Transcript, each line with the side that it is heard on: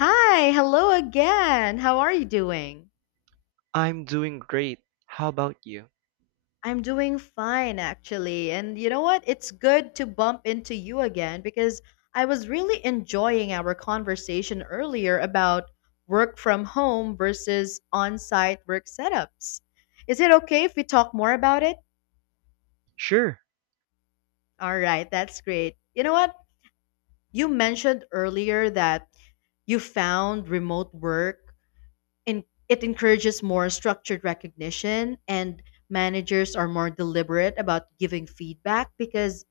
left: Hi, hello again. How are you doing?
right: I'm doing great. How about you?
left: I'm doing fine, actually. And you know what? It's good to bump into you again because I was really enjoying our conversation earlier about work from home versus on site work setups. Is it okay if we talk more about it?
right: Sure,
left: All right, that's great. You know what? You mentioned earlier that you found remote work in, it encourages more structured recognition and managers are more deliberate about giving feedback because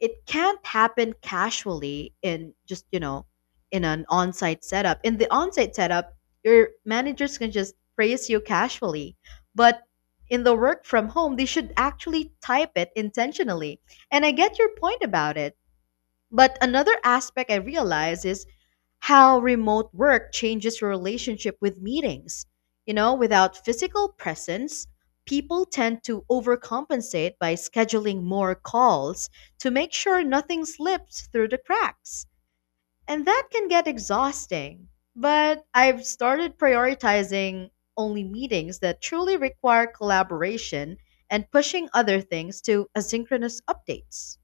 left: it can't happen casually in just in an on-site setup in the on-site setup your managers can just praise you casually but in the work from home they should actually type it intentionally and I get your point about it but another aspect I realize is how remote work changes your relationship with meetings. You know, without physical presence, people tend to overcompensate by scheduling more calls to make sure nothing slips through the cracks. And that can get exhausting. But I've started prioritizing only meetings that truly require collaboration and pushing other things to asynchronous updates.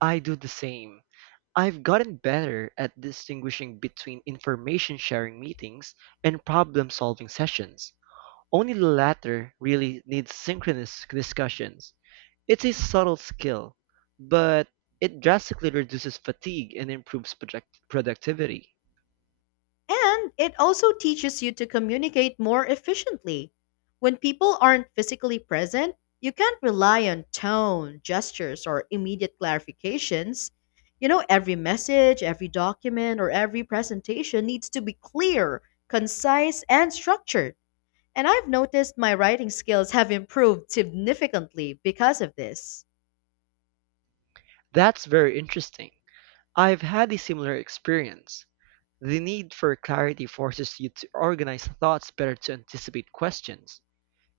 right: I do the same. I've gotten better at distinguishing between information sharing meetings and problem solving sessions. Only the latter really needs synchronous discussions. It's a subtle skill, but it drastically reduces fatigue and improves project productivity.
left: And it also teaches you to communicate more efficiently. When people aren't physically present, you can't rely on tone, gestures, or immediate clarifications. You know, every message, every document, or every presentation needs to be clear, concise, and structured. And I've noticed my writing skills have improved significantly because of this.
right: That's very interesting. I've had a similar experience. The need for clarity forces you to organize thoughts better to anticipate questions.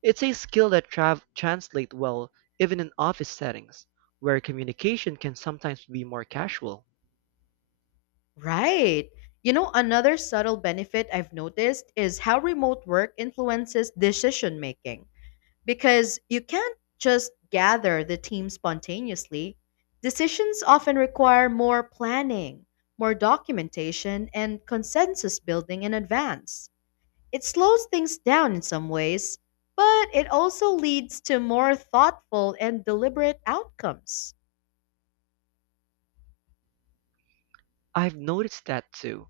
right: It's a skill that translates well even in office settings, where communication can sometimes be more casual.
left: Right. You know, another subtle benefit I've noticed is how remote work influences decision making. Because you can't just gather the team spontaneously. Decisions often require more planning, more documentation, and consensus building in advance. It slows things down in some ways, but it also leads to more thoughtful and deliberate outcomes.
right: I've noticed that too.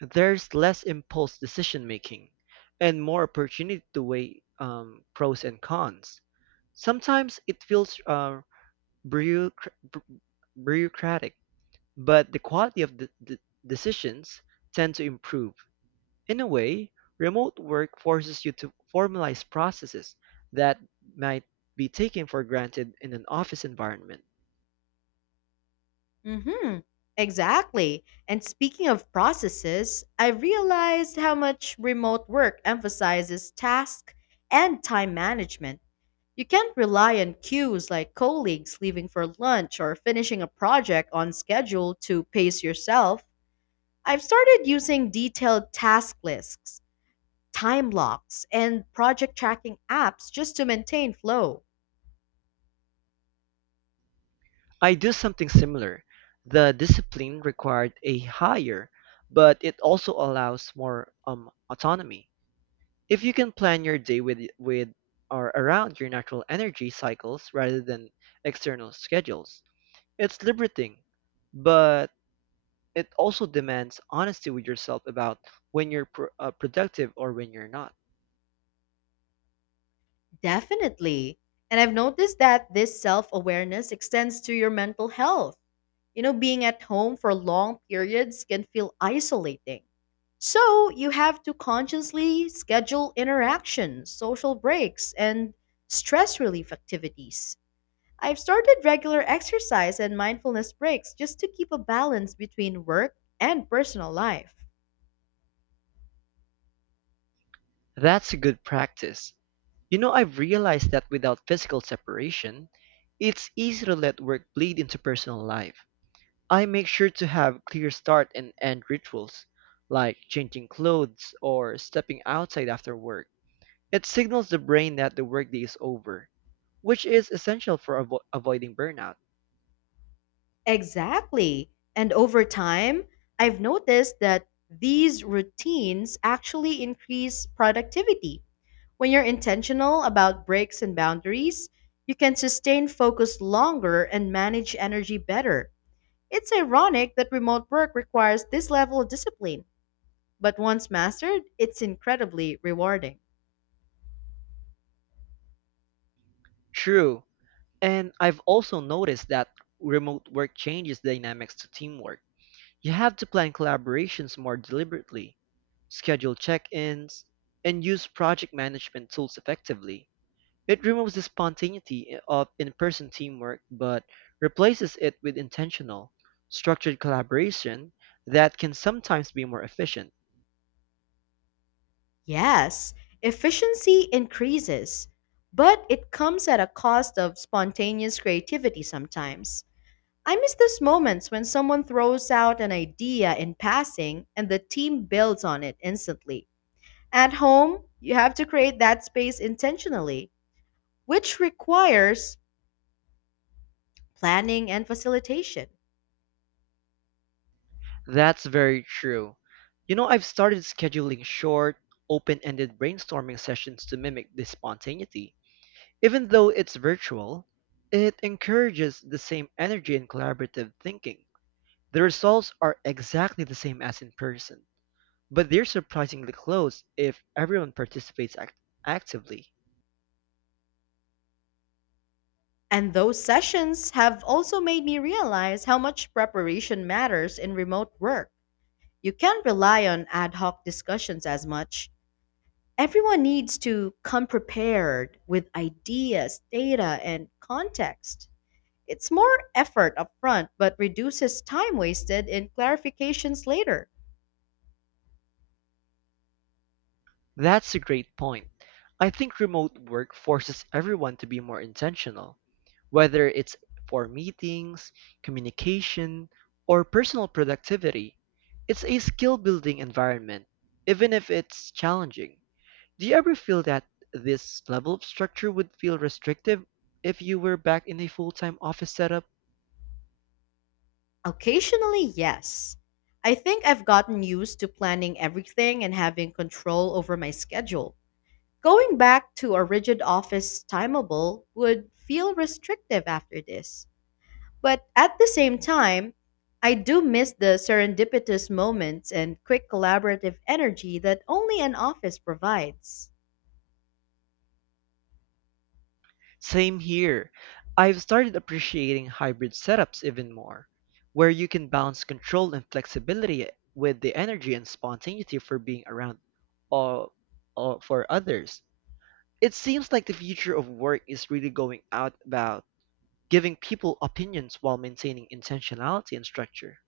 right: There's less impulse decision making and more opportunity to weigh pros and cons. Sometimes it feels bureaucra- bu- bureaucratic, but the quality of the decisions tend to improve. In a way, remote work forces you to formalize processes that might be taken for granted in an office environment.
left: Mhm. Exactly. And speaking of processes, I realized how much remote work emphasizes task and time management. You can't rely on cues like colleagues leaving for lunch or finishing a project on schedule to pace yourself. I've started using detailed task lists, time blocks, and project tracking apps just to maintain flow.
right: I do something similar. The discipline required a higher, but it also allows more autonomy. If you can plan your day with or around your natural energy cycles rather than external schedules, it's liberating, but it also demands honesty with yourself about when you're productive or when you're not.
left: Definitely. And I've noticed that this self awareness extends to your mental health. You know, being at home for long periods can feel isolating. So you have to consciously schedule interactions, social breaks, and stress relief activities. I've started regular exercise and mindfulness breaks just to keep a balance between work and personal life.
right: That's a good practice. You know, I've realized that without physical separation, it's easy to let work bleed into personal life. I make sure to have clear start and end rituals, like changing clothes or stepping outside after work. It signals the brain that the workday is over, which is essential for avoiding burnout.
left: Exactly. And over time, I've noticed that these routines actually increase productivity. When you're intentional about breaks and boundaries, you can sustain focus longer and manage energy better. It's ironic that remote work requires this level of discipline, but once mastered, it's incredibly rewarding.
right: True. And I've also noticed that remote work changes dynamics to teamwork. You have to plan collaborations more deliberately, schedule check ins, and use project management tools effectively. It removes the spontaneity of in person teamwork but replaces it with intentional, structured collaboration that can sometimes be more efficient.
left: Yes, efficiency increases, but it comes at a cost of spontaneous creativity sometimes. I miss those moments when someone throws out an idea in passing and the team builds on it instantly. At home, you have to create that space intentionally, which requires planning and facilitation.
right: That's very true. You know, I've started scheduling short, open ended brainstorming sessions to mimic this spontaneity. Even though it's virtual, it encourages the same energy and collaborative thinking. The results are exactly the same as in person, but they're surprisingly close if everyone participates actively.
left: And those sessions have also made me realize how much preparation matters in remote work. You can't rely on ad hoc discussions as much. Everyone needs to come prepared with ideas, data, and context. It's more effort upfront, but reduces time wasted in clarifications later.
right: That's a great point. I think remote work forces everyone to be more intentional, whether it's for meetings, communication, or personal productivity. It's a skill building environment, even if it's challenging. Do you ever feel that this level of structure would feel restrictive if you were back in a full-time office setup?
left: Occasionally, yes. I think I've gotten used to planning everything and having control over my schedule. Going back to a rigid office timeable would feel restrictive after this. But at the same time, I do miss the serendipitous moments and quick collaborative energy that only an office provides.
right: Same here. I've started appreciating hybrid setups even more, where you can balance control and flexibility with the energy and spontaneity for being around or, or for others. It seems like the future of work is really going out about giving people opinions while maintaining intentionality and structure.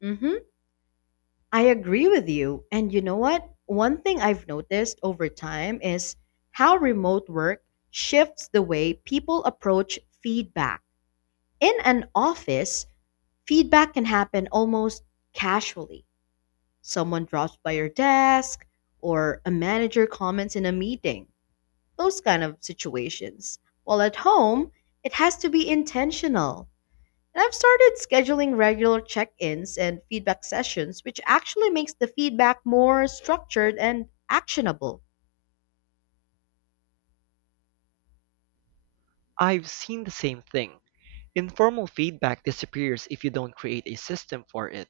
left: Mhm. I agree with you. And you know what? One thing I've noticed over time is how remote work shifts the way people approach feedback. In an office, feedback can happen almost casually. Someone drops by your desk, or a manager comments in a meeting, those kind of situations. While at home, it has to be intentional and I've started scheduling regular check ins and feedback sessions, which actually makes the feedback more structured and actionable.
right: I've seen the same thing. Informal feedback disappears if you don't create a system for it.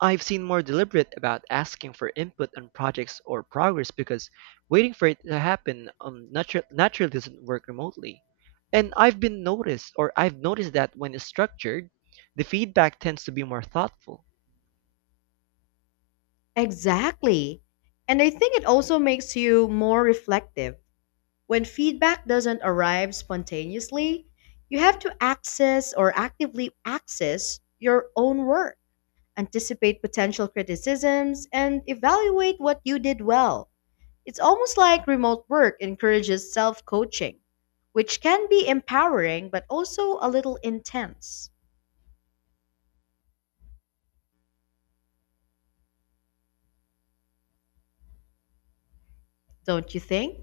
right: I've seen more deliberate about asking for input on projects or progress because waiting for it to happen naturally doesn't work remotely. And I've noticed that when it's structured, the feedback tends to be more thoughtful.
left: Exactly. And I think it also makes you more reflective. When feedback doesn't arrive spontaneously, you have to access or actively access your own work, anticipate potential criticisms, and evaluate what you did well. It's almost like remote work encourages self coaching, which can be empowering but also a little intense, don't you think?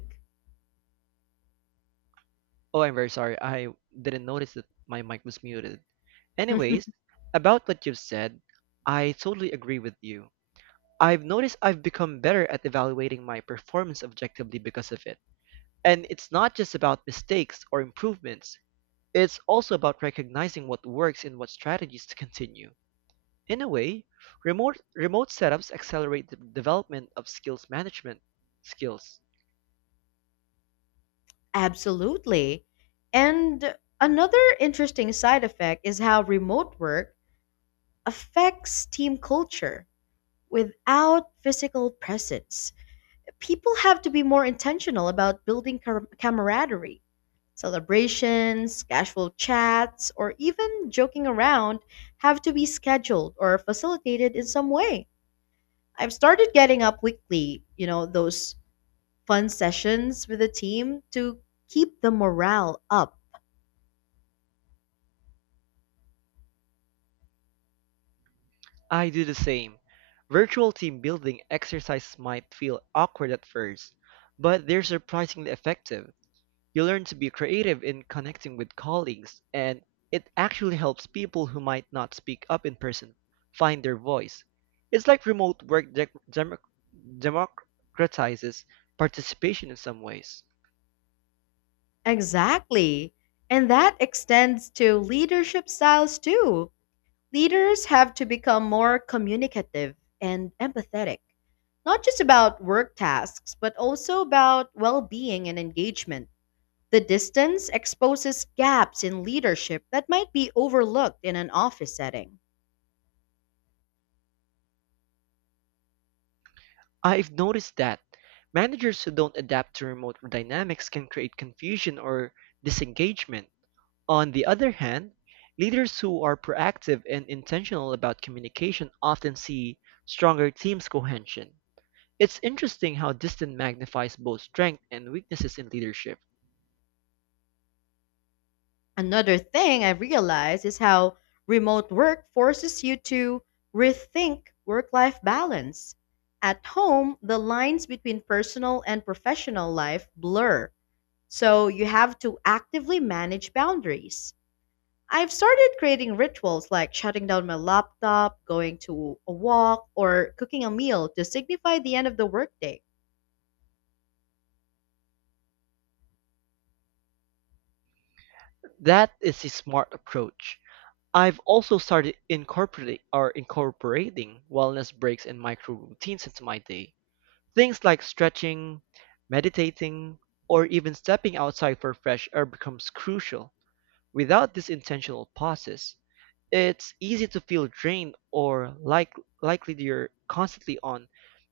right: Oh, I'm very sorry. I didn't notice that my mic was muted. Anyways, about what you've said, I totally agree with you. I've noticed I've become better at evaluating my performance objectively because of it. And it's not just about mistakes or improvements, it's also about recognizing what works and what strategies to continue. In a way, remote setups accelerate the development of skills management skills.
left: Absolutely. And another interesting side effect is how remote work affects team culture without physical presence. People have to be more intentional about building camaraderie, celebrations, casual chats, or even joking around have to be scheduled or facilitated in some way. I've started getting up weekly, you know, those fun sessions with the team to keep the morale up.
right: I do the same. Virtual team building exercises might feel awkward at first, but they're surprisingly effective. You learn to be creative in connecting with colleagues, and it actually helps people who might not speak up in person find their voice. It's like remote work democratizes participation in some ways.
left: Exactly. And that extends to leadership styles too. Leaders have to become more communicative and empathetic, not just about work tasks, but also about well being and engagement. The distance exposes gaps in leadership that might be overlooked in an office setting.
right: I've noticed that managers who don't adapt to remote dynamics can create confusion or disengagement. On the other hand, leaders who are proactive and intentional about communication often see stronger teams cohesion. It's interesting how distance magnifies both strengths and weaknesses in leadership.
left: Another thing I realized is how remote work forces you to rethink work life balance. At home, the lines between personal and professional life blur, so you have to actively manage boundaries. I've started creating rituals like shutting down my laptop, going to a walk, or cooking a meal to signify the end of the workday.
right: That is a smart approach. I've also started incorporating wellness breaks and micro routines into my day. Things like stretching, meditating, or even stepping outside for fresh air becomes crucial. Without these intentional pauses, it's easy to feel drained or like likely you're constantly on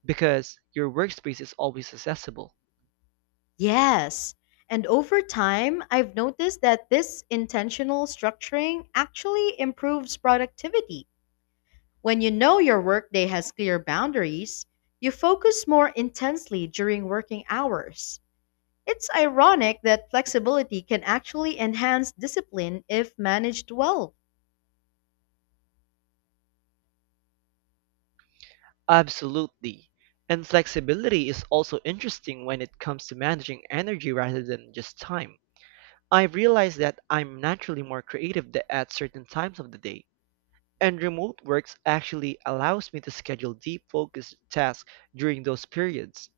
right: because your workspace is always accessible.
left: Yes. And over time, I've noticed that this intentional structuring actually improves productivity. When you know your workday has clear boundaries, you focus more intensely during working hours. It's ironic that flexibility can actually enhance discipline if managed well.
right: Absolutely. And flexibility is also interesting when it comes to managing energy rather than just time. I've realized that I'm naturally more creative at certain times of the day. And remote works actually allows me to schedule deep focused tasks during those periods.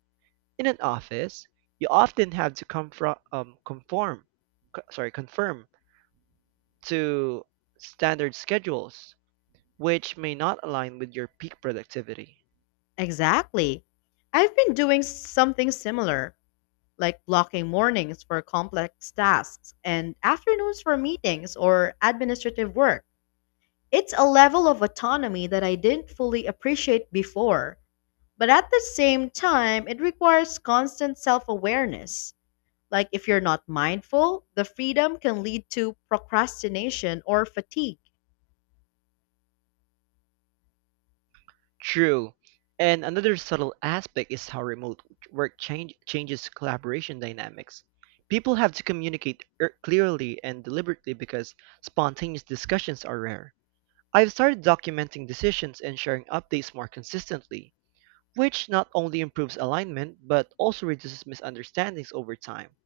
right: In an office, you often have to confirm to standard schedules, which may not align with your peak productivity.
left: Exactly. I've been doing something similar, like blocking mornings for complex tasks and afternoons for meetings or administrative work. It's a level of autonomy that I didn't fully appreciate before, but at the same time, it requires constant self awareness. Like, if you're not mindful, the freedom can lead to procrastination or fatigue.
right: True. And another subtle aspect is how remote changes collaboration dynamics. People have to communicate clearly and deliberately because spontaneous discussions are rare. I've started documenting decisions and sharing updates more consistently, which not only improves alignment but also reduces misunderstandings over time.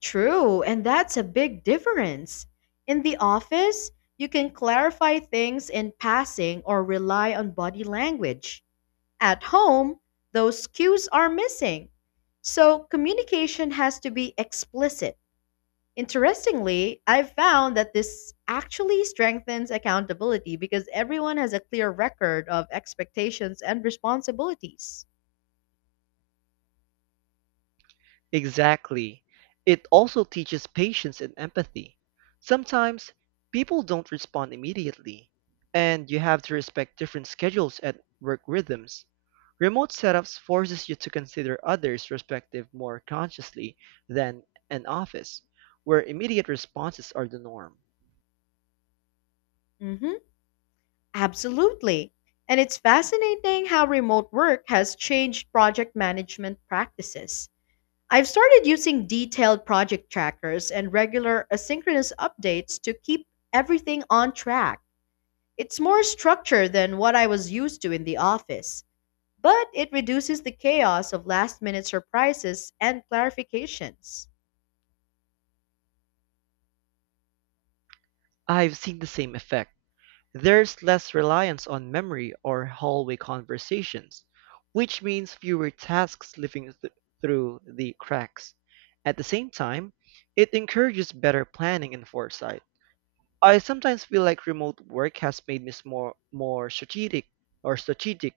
left: True, and that's a big difference. In the office, you can clarify things in passing or rely on body language. At home, those cues are missing. So communication has to be explicit. Interestingly, I've found that this actually strengthens accountability because everyone has a clear record of expectations and responsibilities.
right: Exactly. It also teaches patience and empathy. Sometimes people don't respond immediately, and you have to respect different schedules and work rhythms. Remote setups forces you to consider others' perspective more consciously than an office, where immediate responses are the norm.
left: Hmm. Absolutely. And it's fascinating how remote work has changed project management practices. I've started using detailed project trackers and regular asynchronous updates to keep everything on track. It's more structure than what I was used to in the office, but it reduces the chaos of last minute surprises and clarifications.
right: I've seen the same effect. There's less reliance on memory or hallway conversations, which means fewer tasks through the cracks. At the same time, it encourages better planning and foresight. I sometimes feel like remote work has made me more strategic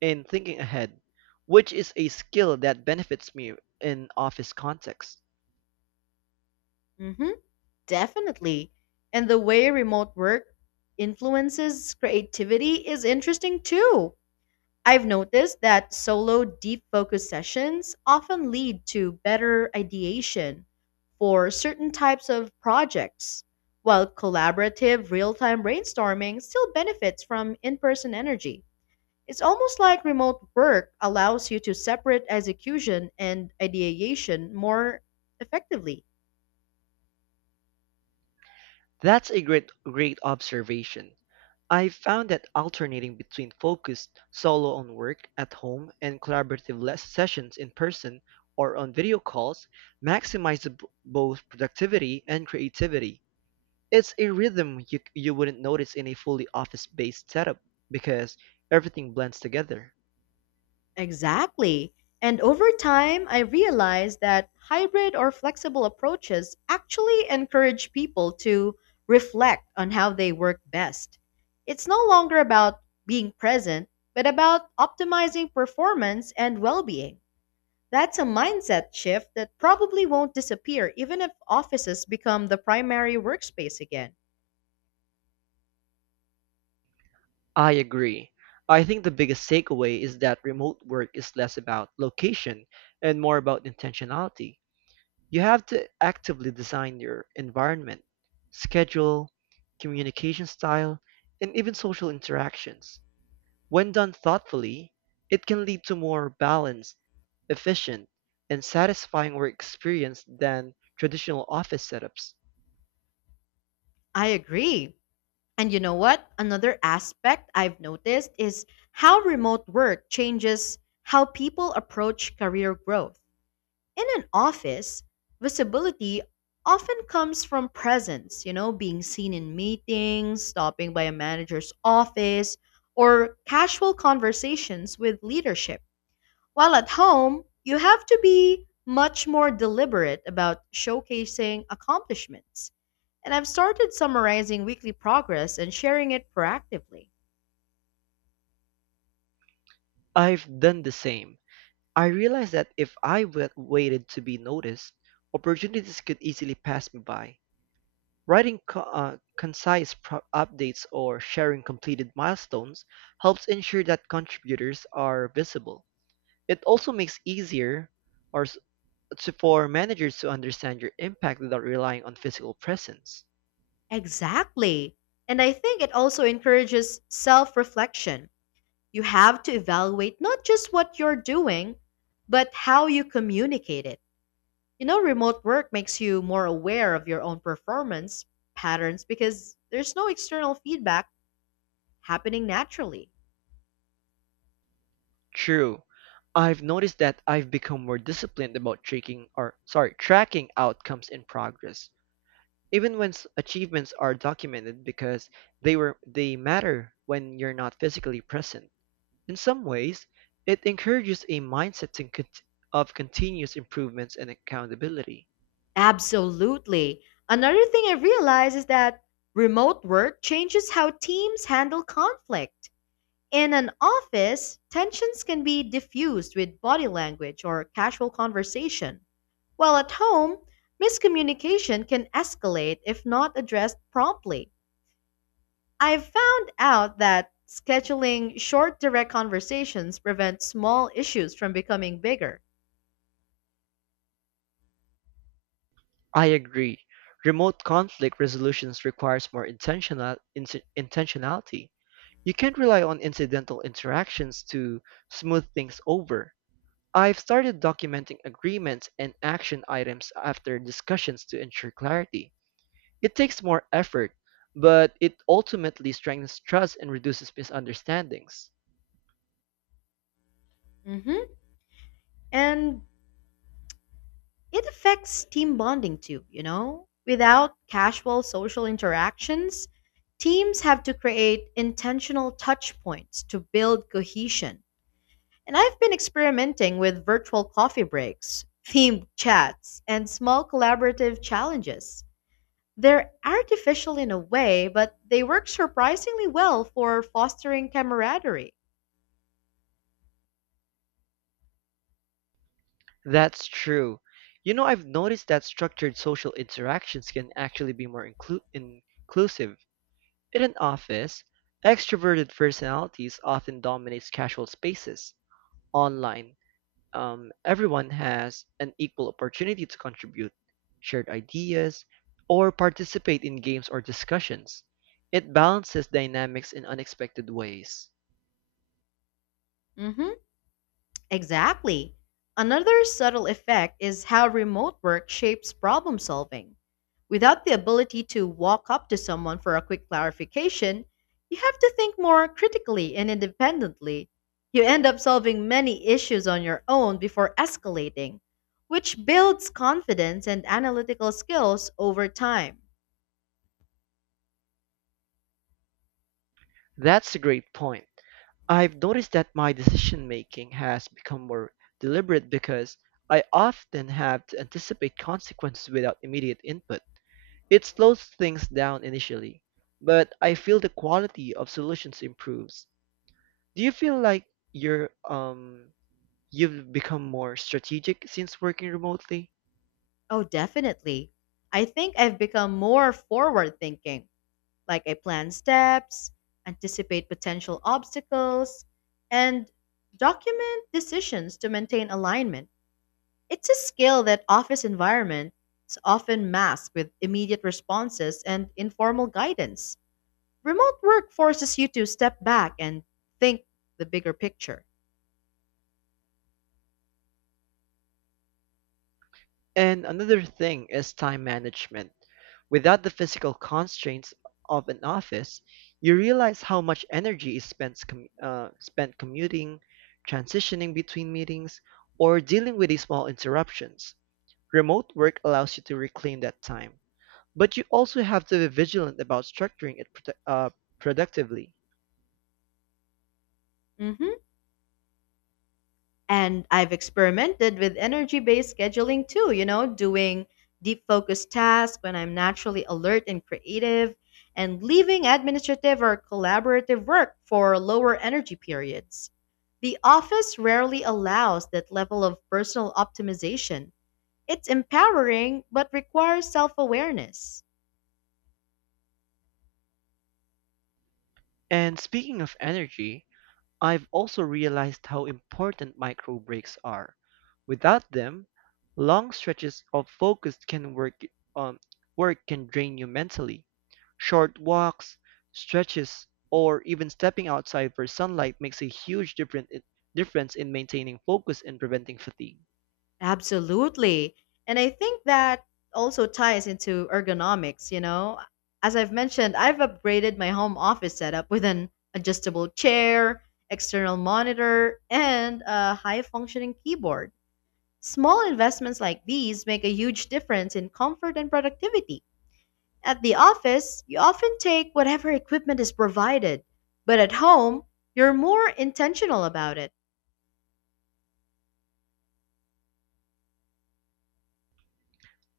right: in thinking ahead, which is a skill that benefits me in office context.
left: Hmm, definitely. And the way remote work influences creativity is interesting too. I've noticed that solo deep focus sessions often lead to better ideation for certain types of projects, while collaborative real time brainstorming still benefits from in person energy. It's almost like remote work allows you to separate execution and ideation more effectively.
right: That's a great observation. I've found that alternating between focused solo on work at home and collaborative less sessions in person or on video calls maximizes both productivity and creativity. It's a rhythm you wouldn't notice in a fully office based setup because everything blends together.
left: Exactly. And over time, I realized that hybrid or flexible approaches actually encourage people to reflect on how they work best. It's no longer about being present, but about optimizing performance and well being. That's a mindset shift that probably won't disappear even if offices become the primary workspace again.
right: I agree. I think the biggest takeaway is that remote work is less about location and more about intentionality. You have to actively design your environment, schedule, communication style, and even social interactions. When done thoughtfully, it can lead to more balanced, efficient, and satisfying work experience than traditional office setups.
left: I agree. And you know what? Another aspect I've noticed is how remote work changes how people approach career growth. In an office, visibility often comes from presence, you know, being seen in meetings, stopping by a manager's office, or casual conversations with leadership. While at home, you have to be much more deliberate about showcasing accomplishments and I've started summarizing weekly progress and sharing it proactively.
right: I've done the same. I realized that if I waited to be noticed, opportunities could easily pass me by. Writing concise updates or sharing completed milestones helps ensure that contributors are visible. It also makes easier or s- for managers to understand your impact without relying on physical presence.
left: Exactly. And I think it also encourages self reflection. You have to evaluate not just what you're doing, but how you communicate it. You know, remote work makes you more aware of your own performance patterns because there's no external feedback happening naturally.
right: True. I've noticed that I've become more disciplined about tracking outcomes in progress, even when achievements are documented because they matter when you're not physically present. In some ways, it encourages a mindset of continuous improvements and accountability.
left: Absolutely. Another thing I realize is that remote work changes how teams handle conflict. In an office, tensions can be diffused with body language or casual conversation, while at home, miscommunication can escalate if not addressed promptly. I've found out that scheduling short, direct conversations prevents small issues from becoming bigger.
right: I agree. Remote conflict resolutions requires more intentionality. You can't rely on incidental interactions to smooth things over. I've started documenting agreements and action items after discussions to ensure clarity. It takes more effort, but it ultimately strengthens trust and reduces misunderstandings.
left: Mhm. And it affects team bonding too, you know? Without casual social interactions, teams have to create intentional touch points to build cohesion. And I've been experimenting with virtual coffee breaks, themed chats, and small collaborative challenges. They're artificial in a way, but they work surprisingly well for fostering camaraderie.
right: That's true. You know, I've noticed that structured social interactions can actually be more inclusive. In an office, extroverted personalities often dominate casual spaces. Online, everyone has an equal opportunity to contribute, shared ideas, or participate in games or discussions. It balances dynamics in unexpected ways.
left: Hmm, exactly. Another subtle effect is how remote work shapes problem solving. Without the ability to walk up to someone for a quick clarification, you have to think more critically and independently. You end up solving many issues on your own before escalating, which builds confidence and analytical skills over time.
right: That's a great point. I've noticed that my decision making has become more deliberate because I often have to anticipate consequences without immediate input. It slows things down initially, but I feel the quality of solutions improves. Do you feel like you're um you've become more strategic since working remotely?
left: Oh, definitely. I think I've become more forward thinking, like I plan steps, anticipate potential obstacles, and document decisions to maintain alignment. It's a skill that office environments often mask with immediate responses and informal guidance. Remote work forces you to step back and think the bigger picture.
right: And another thing is time management. Without the physical constraints of an office, you realize how much energy is spent commuting, transitioning between meetings, or dealing with these small interruptions. Remote work allows you to reclaim that time, but you also have to be vigilant about structuring it productively.
left: Mhm. And I've experimented with energy based scheduling too, you know, doing deep focused tasks when I'm naturally alert and creative, and leaving administrative or collaborative work for lower energy periods. The office rarely allows that level of personal optimization. It's empowering, but requires self awareness.
right: And speaking of energy, I've also realized how important micro breaks are. Without them, long stretches of focus can work um, work can drain you mentally. Short walks, stretches, or even stepping outside for sunlight makes a huge difference in maintaining focus and preventing fatigue.
left: Absolutely. And I think that also ties into ergonomics, you know. As I've mentioned, I've upgraded my home office setup with an adjustable chair, external monitor, and a high functioning keyboard. Small investments like these make a huge difference in comfort and productivity. At the office, you often take whatever equipment is provided, but at home, you're more intentional about it.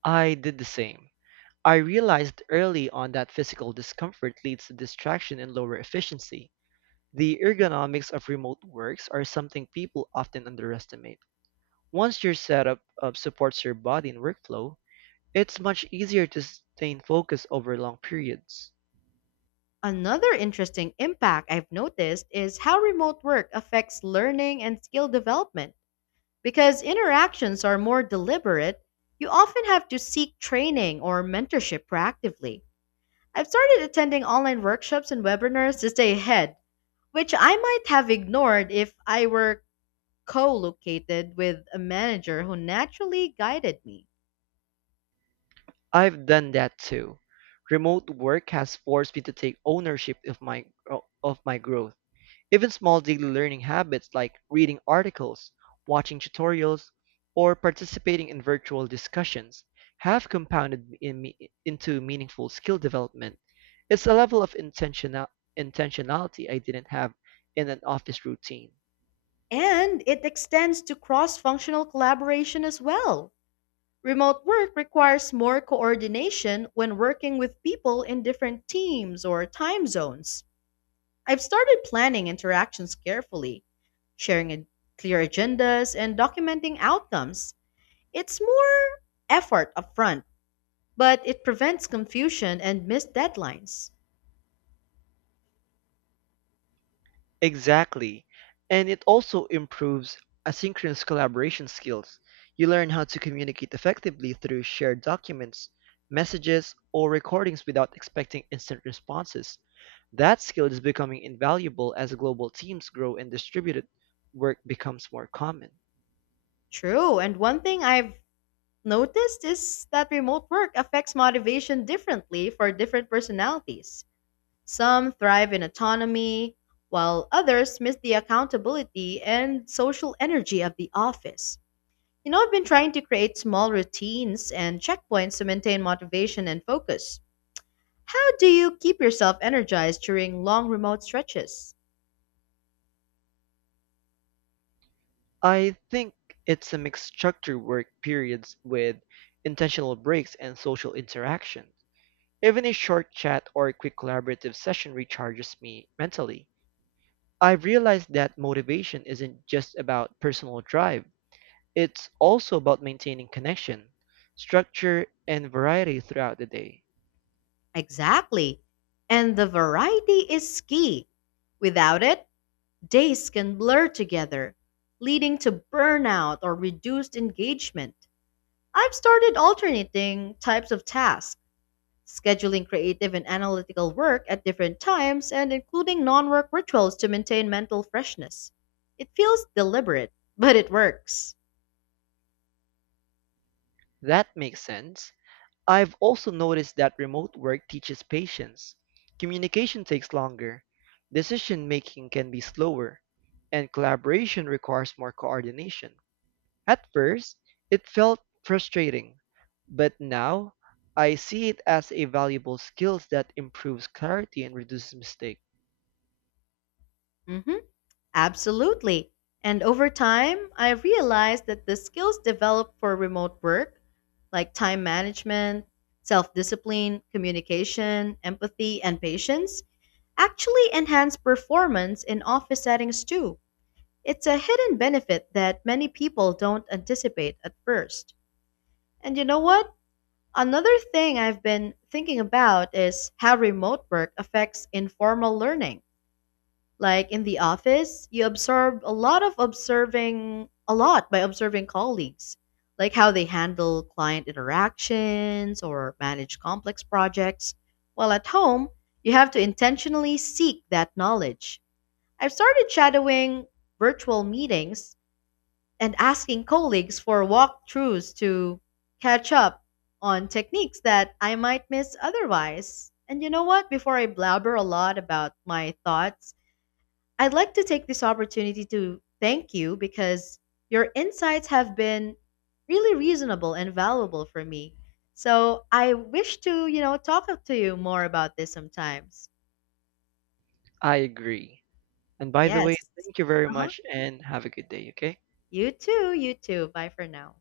right: I did the same. I realized early on that physical discomfort leads to distraction and lower efficiency. The ergonomics of remote works are something people often underestimate. Once your setup supports your body and workflow, it's much easier to sustain focus over long periods.
left: Another interesting impact I've noticed is how remote work affects learning and skill development. Because interactions are more deliberate, you often have to seek training or mentorship proactively. I've started attending online workshops and webinars to stay ahead, which I might have ignored if I were co located with a manager who naturally guided me.
right: I've done that too. Remote work has forced me to take ownership of my growth. Even small daily learning habits like reading articles, watching tutorials, or participating in virtual discussions have compounded into meaningful skill development. It's a level of intentionality I didn't have in an office routine.
left: And it extends to cross functional collaboration as well. Remote work requires more coordination when working with people in different teams or time zones. I've started planning interactions carefully, sharing clear agendas, and documenting outcomes. It's more effort upfront, but it prevents confusion and missed deadlines.
right: Exactly. And it also improves asynchronous collaboration skills. You learn how to communicate effectively through shared documents, messages, or recordings without expecting instant responses. That skill is becoming invaluable as global teams grow and distributed work becomes more common.
left: True, and one thing I've noticed is that remote work affects motivation differently for different personalities. Some thrive in autonomy, while others miss the accountability and social energy of the office. You know, I've been trying to create small routines and checkpoints to maintain motivation and focus. How do you keep yourself energized during long remote stretches?
right: I think it's a mixed structure work periods with intentional breaks and social interaction. Even a short chat or a quick collaborative session recharges me mentally. I've realized that motivation isn't just about personal drive, it's also about maintaining connection, structure, and variety throughout the day.
left: Exactly. And the variety is key. Without it, days can blur together, leading to burnout or reduced engagement. I've started alternating types of tasks, scheduling creative and analytical work at different times, and including non work rituals to maintain mental freshness. It feels deliberate, but it works.
right: That makes sense. I've also noticed that remote work teaches patience. Communication takes longer, decision making can be slower, and collaboration requires more coordination. At first, it felt frustrating, but now I see it as a valuable skill that improves clarity and reduces mistakes.
left: Hmm, absolutely. And over time, I realized that the skills developed for remote work, like time management, self discipline, communication, empathy, and patience, actually enhance performance in office settings too. It's a hidden benefit that many people don't anticipate at first. And you know what? Another thing I've been thinking about is how remote work affects informal learning. Like in the office, you absorb a lot of observing, a lot by observing colleagues, like how they handle client interactions or manage complex projects. While at home, you have to intentionally seek that knowledge. I've started shadowing virtual meetings and asking colleagues for walkthroughs to catch up on techniques that I might miss otherwise. And you know what? Before I blabber a lot about my thoughts, I'd like to take this opportunity to thank you because your insights have been really reasonable and valuable for me. So I wish to, you know, talk up to you more about this sometimes.
right: I agree. And by the way,
left: Yes.
right: thank you very
left: Uh huh.
right: much and have a good day, okay?
left: You too. You too. Bye for now.